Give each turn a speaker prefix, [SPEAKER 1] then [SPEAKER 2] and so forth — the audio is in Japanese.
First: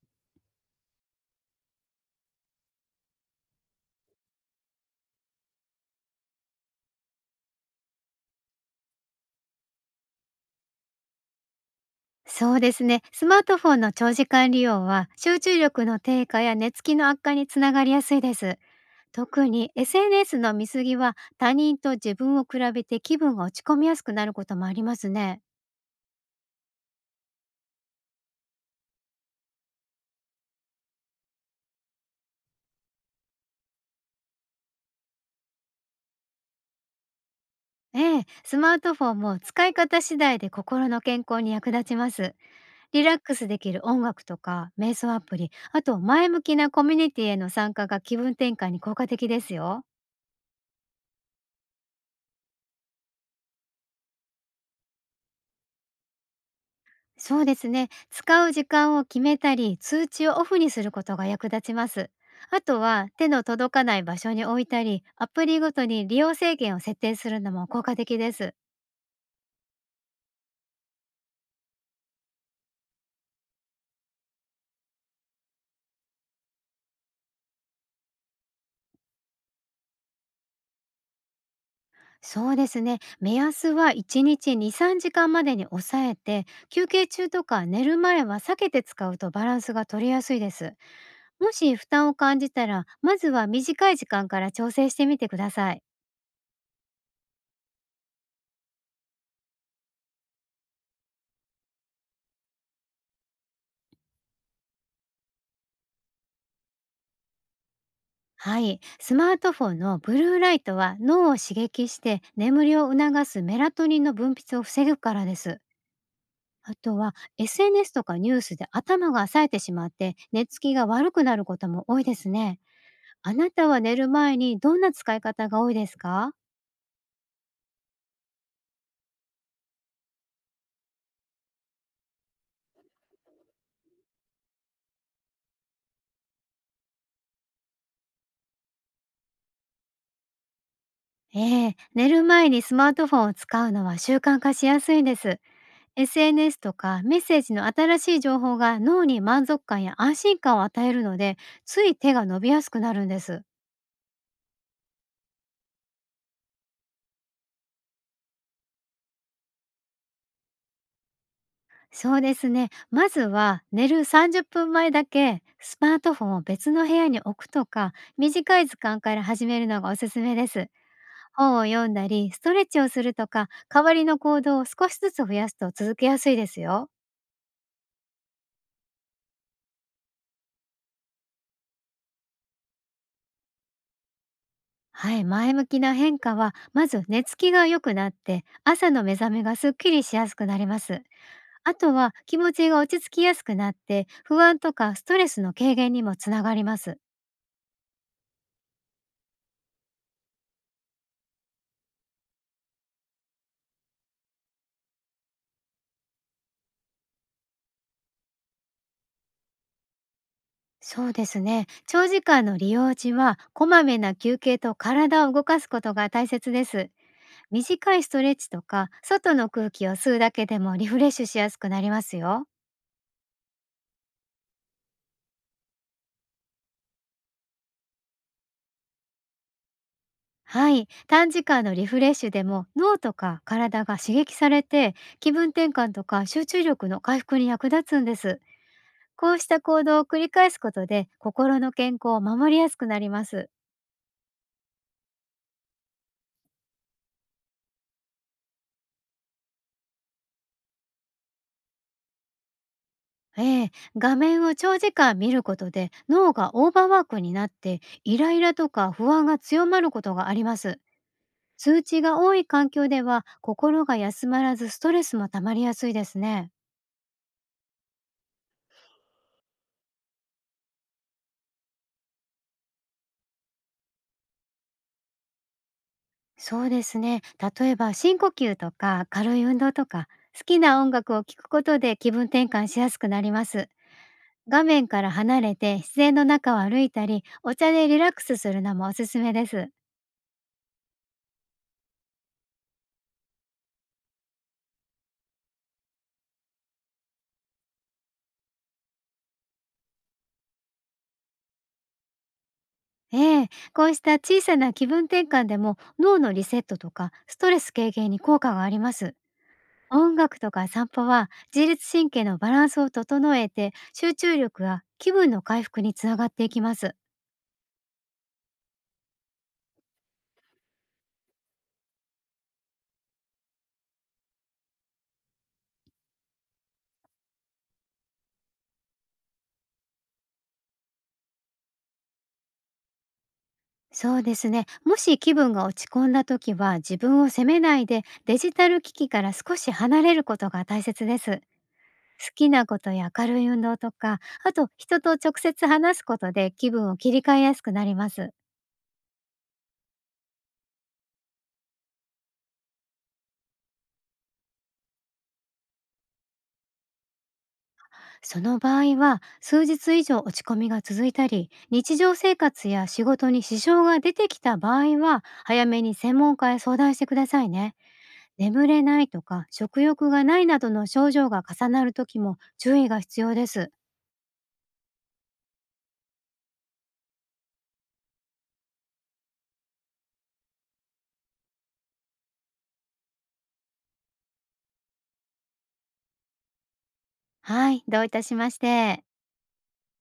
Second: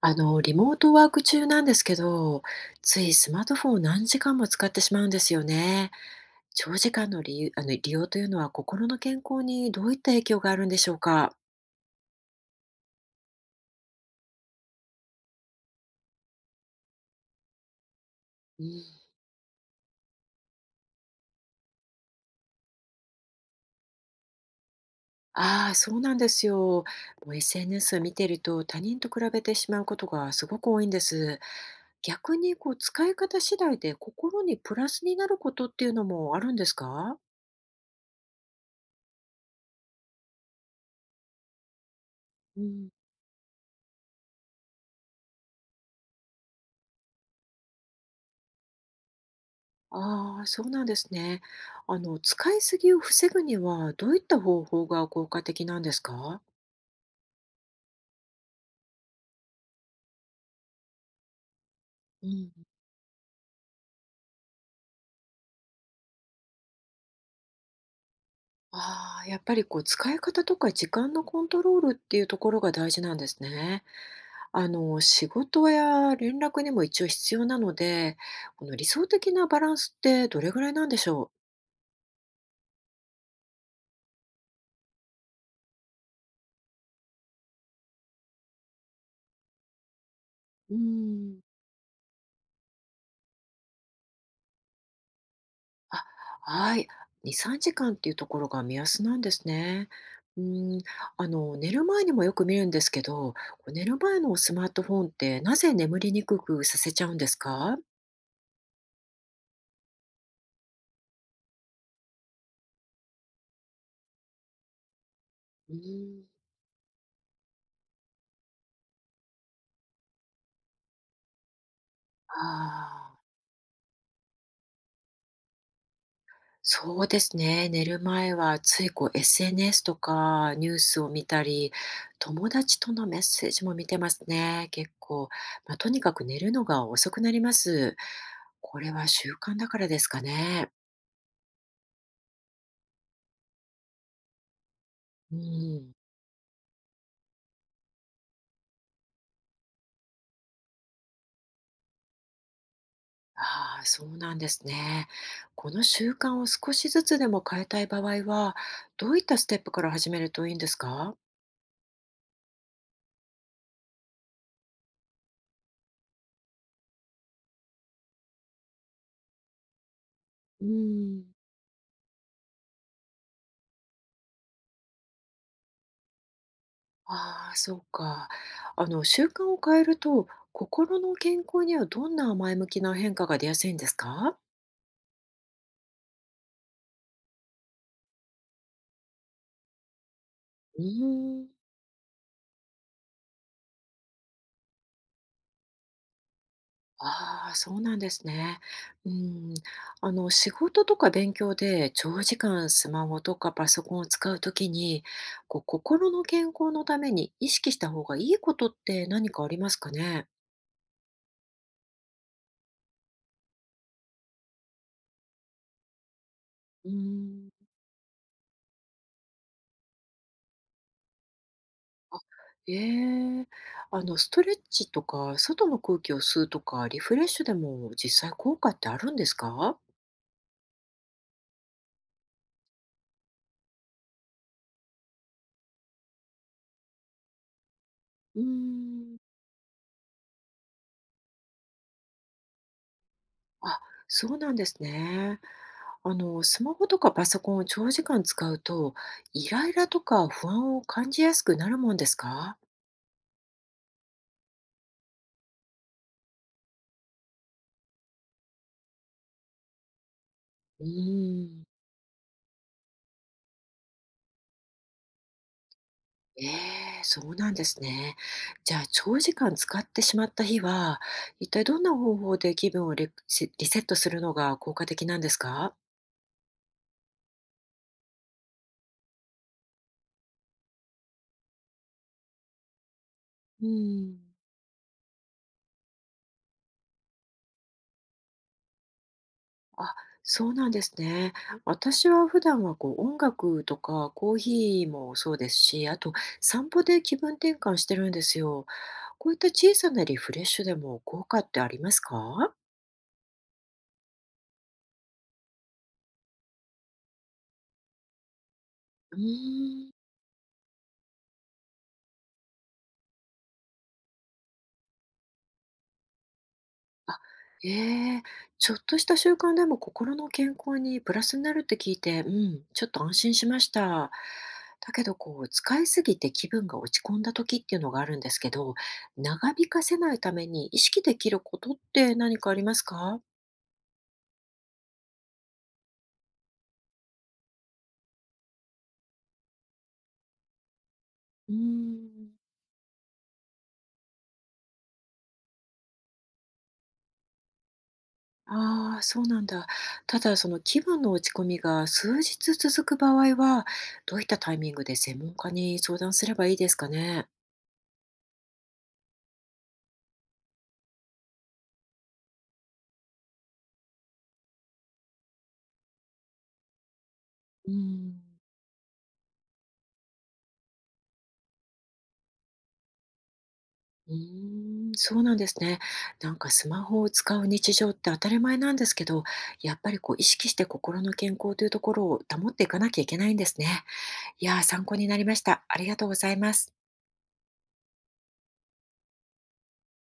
[SPEAKER 1] リモートワーク中なんですけど、ついスマートフォンを何時間も使ってしまうんですよね。長時間の理由、あの、利用というのは心の健康にどういった影響があるんでしょうか。
[SPEAKER 2] そうですね。スマートフォンの長時間利用は集中力の低下や寝つきの悪化につながりやすいです。
[SPEAKER 1] うん。
[SPEAKER 2] 特に SNS の見過ぎは他人と自分を比べて気分が落ち込みやすくなることもありますね。
[SPEAKER 1] ああ、そうなんですよ。もう SNS を見てると他人と比べてしまうことがすごく多いんです。逆にこう使い方次第で心にプラスになることっていうのもあるんですか？
[SPEAKER 2] ええ、スマートフォンも使い方次第で心の健康に役立ちます。
[SPEAKER 1] うん。
[SPEAKER 2] リラックスできる音楽とか瞑想アプリ、あと前向きなコミュニティへの参加が気分転換に効果的ですよ。
[SPEAKER 1] ああ、そうなんですね。使いすぎを防ぐには、どういった方法が効果的なんですか？
[SPEAKER 2] そうですね。使う時間を決めたり、通知をオフにすることが役立ちます。
[SPEAKER 1] うん。
[SPEAKER 2] あとは手の届かない場所に置いたり、アプリごとに利用制限を設定するのも効果的です。
[SPEAKER 1] ああ、やっぱりこう使い方とか時間のコントロールっていうところが大事なんですね。仕事や連絡にも一応必要なので、この理想的なバランスってどれぐらいなんでしょ
[SPEAKER 2] そうですね。目安は1日2、3時間までに抑えて、休憩中とか寝る前は避けて使うとバランスが取りやすいです。
[SPEAKER 1] う？うん。
[SPEAKER 2] もし負担を感じたら、まずは短い時間から調整してみてください。
[SPEAKER 1] あ、はい。2、3時間っていうところが目安なんですね。うん。寝る前にもよく見るんですけど、こう寝る前のスマートフォンってなぜ眠りにくくさせちゃうんですか？
[SPEAKER 2] はい。スマートフォンのブルーライトは脳を刺激して眠りを促すメラトニンの分泌を防ぐからです。
[SPEAKER 1] うん。
[SPEAKER 2] あとは SNS とかニュースで頭が冴えてしまって寝つきが悪くなることも多いですね。
[SPEAKER 1] ああ、
[SPEAKER 2] あなたは寝る前にどんな使い方が多いですか？
[SPEAKER 1] そうですね。寝る前はついこう SNS とかニュースを見たり、友達とのメッセージも見てますね。結構。まあ、とにかく寝るのが遅くなります。これは習慣だからですかね。
[SPEAKER 2] ええ、寝る前にスマートフォンを使うのは習慣化しやすいんで
[SPEAKER 1] う
[SPEAKER 2] す。
[SPEAKER 1] ん。
[SPEAKER 2] SNS とかメッセージの新しい情報が脳に満足感や安心感を与えるので、つい手が伸びやすくなるんです。
[SPEAKER 1] ああ、そうなんですね。この習慣を少しずつでも変えたい場合は、どういったステップから始めるといいんですか？
[SPEAKER 2] そうですね。まずは寝る30分前だけスマートフォンを別の部屋に置くとか、短い時間から始めるのがおすすめで
[SPEAKER 1] う
[SPEAKER 2] す。
[SPEAKER 1] ん。
[SPEAKER 2] 本を読んだり、ストレッチをするとか、代わりの行動を少しずつ増やすと続けやすいですよ。
[SPEAKER 1] ああ、そうか。習慣を変えると、心の健康にはどんな前向きな変化が出やすいんですか？
[SPEAKER 2] はい、前向きな変化は、まず寝つきが良くなって、朝の目覚めがすっきりしやすくなりま
[SPEAKER 1] う
[SPEAKER 2] す。
[SPEAKER 1] ーん。
[SPEAKER 2] あとは気持ちが落ち着きやすくなって、不安とかストレスの軽減にもつながります。
[SPEAKER 1] ああ、そうなんですね。うん。仕事とか勉強で長時間スマホとかパソコンを使うときに、こう、心の健康のために意識した方がいいことって何かありますかね？
[SPEAKER 2] そうですね。長時間の利用時は、こまめな休憩と体を動かすことが大切で
[SPEAKER 1] う
[SPEAKER 2] す。
[SPEAKER 1] ん。
[SPEAKER 2] 短いストレッチとか、外の空気を吸うだけでもリフレッシュしやすくなります
[SPEAKER 1] あ、
[SPEAKER 2] よ。
[SPEAKER 1] ええ。ストレッチとか、外の空気を吸うとか、リフレッシュでも実際効果ってあるんですか？
[SPEAKER 2] はい。短時間のリフレッシュでも脳とか体が刺激されて、気分転換とか集中力の回復に役立つんです。
[SPEAKER 1] うん。
[SPEAKER 2] こうした行動を繰り返すことで、心の健康を守りやすくなります。
[SPEAKER 1] あ、そうなんですね。スマホとかパソコンを長時間使うと、イライラとか不安を感じやすくなるもんですか？
[SPEAKER 2] ええ、画面を長時間見ることで脳がオーバーワークになって、イライラとか不安が強まることがあります。
[SPEAKER 1] うーん。
[SPEAKER 2] 数値が多い環境では心が休まらず、ストレスも溜まりやすいです
[SPEAKER 1] え
[SPEAKER 2] ね。
[SPEAKER 1] え、そうなんですね。じゃあ、長時間使ってしまった日は、一体どんな方法で気分をリセットするのが効果的なんですか？
[SPEAKER 2] そうですね。例えば深呼吸とか軽い運動とか、好きな音楽を聴くことで気分転換しやすくなりま
[SPEAKER 1] う
[SPEAKER 2] す。
[SPEAKER 1] ん。
[SPEAKER 2] 画面から離れて自然の中を歩いたり、お茶でリラックスするのもおすすめです。
[SPEAKER 1] あ、そうなんですね。私は普段はこう音楽とかコーヒーもそうですし、あと散歩で気分転換してるんですよ。こういった小さなリフレッシュでも効果ってありますか？
[SPEAKER 2] ええ、こうした小さな気分転換でも脳のリセットとかストレス軽減に効果があります。
[SPEAKER 1] うーん。
[SPEAKER 2] 音楽とか散歩は、自律神経のバランスを整えて集中力や気分の回復につながっていきます。
[SPEAKER 1] あ、ええ、ちょっとした習慣でも心の健康にプラスになるって聞いて、うん、ちょっと安心しました。だけど、こう、使いすぎて気分が落ち込んだ時っていうのがあるんですけど、長引かせないために意識できることって何かありますか？
[SPEAKER 2] そうですね。もし気分が落ち込んだ時は、自分を責めないでデジタル機器から少し離れることが大切です。好
[SPEAKER 1] うーん。
[SPEAKER 2] きなことや明るい運動とか、あと人と直接話すことで気分を切り替えやすくなります。
[SPEAKER 1] ああ、そうなんだ。ただ、その気分の落ち込みが数日続く場合は、どういったタイミングで専門家に相談すればいいですかね？
[SPEAKER 2] その場合は、数日以上落ち込みが続いたり日常生活や仕事に支障が出てきた場合は、早めに専門家へ相談してください
[SPEAKER 1] うー
[SPEAKER 2] ね。
[SPEAKER 1] ん。
[SPEAKER 2] 眠れないとか食欲がないなどの症状が重なる時も注意が必要です。
[SPEAKER 1] うーん、そうなんですね。なんかスマホを使う日常って当たり前なんですけど、やっぱりこう意識して心の健康というところを保っていかなきゃいけないんですね。いやー、参考になりました。ありがとうございます。
[SPEAKER 2] はい、どういたしまして。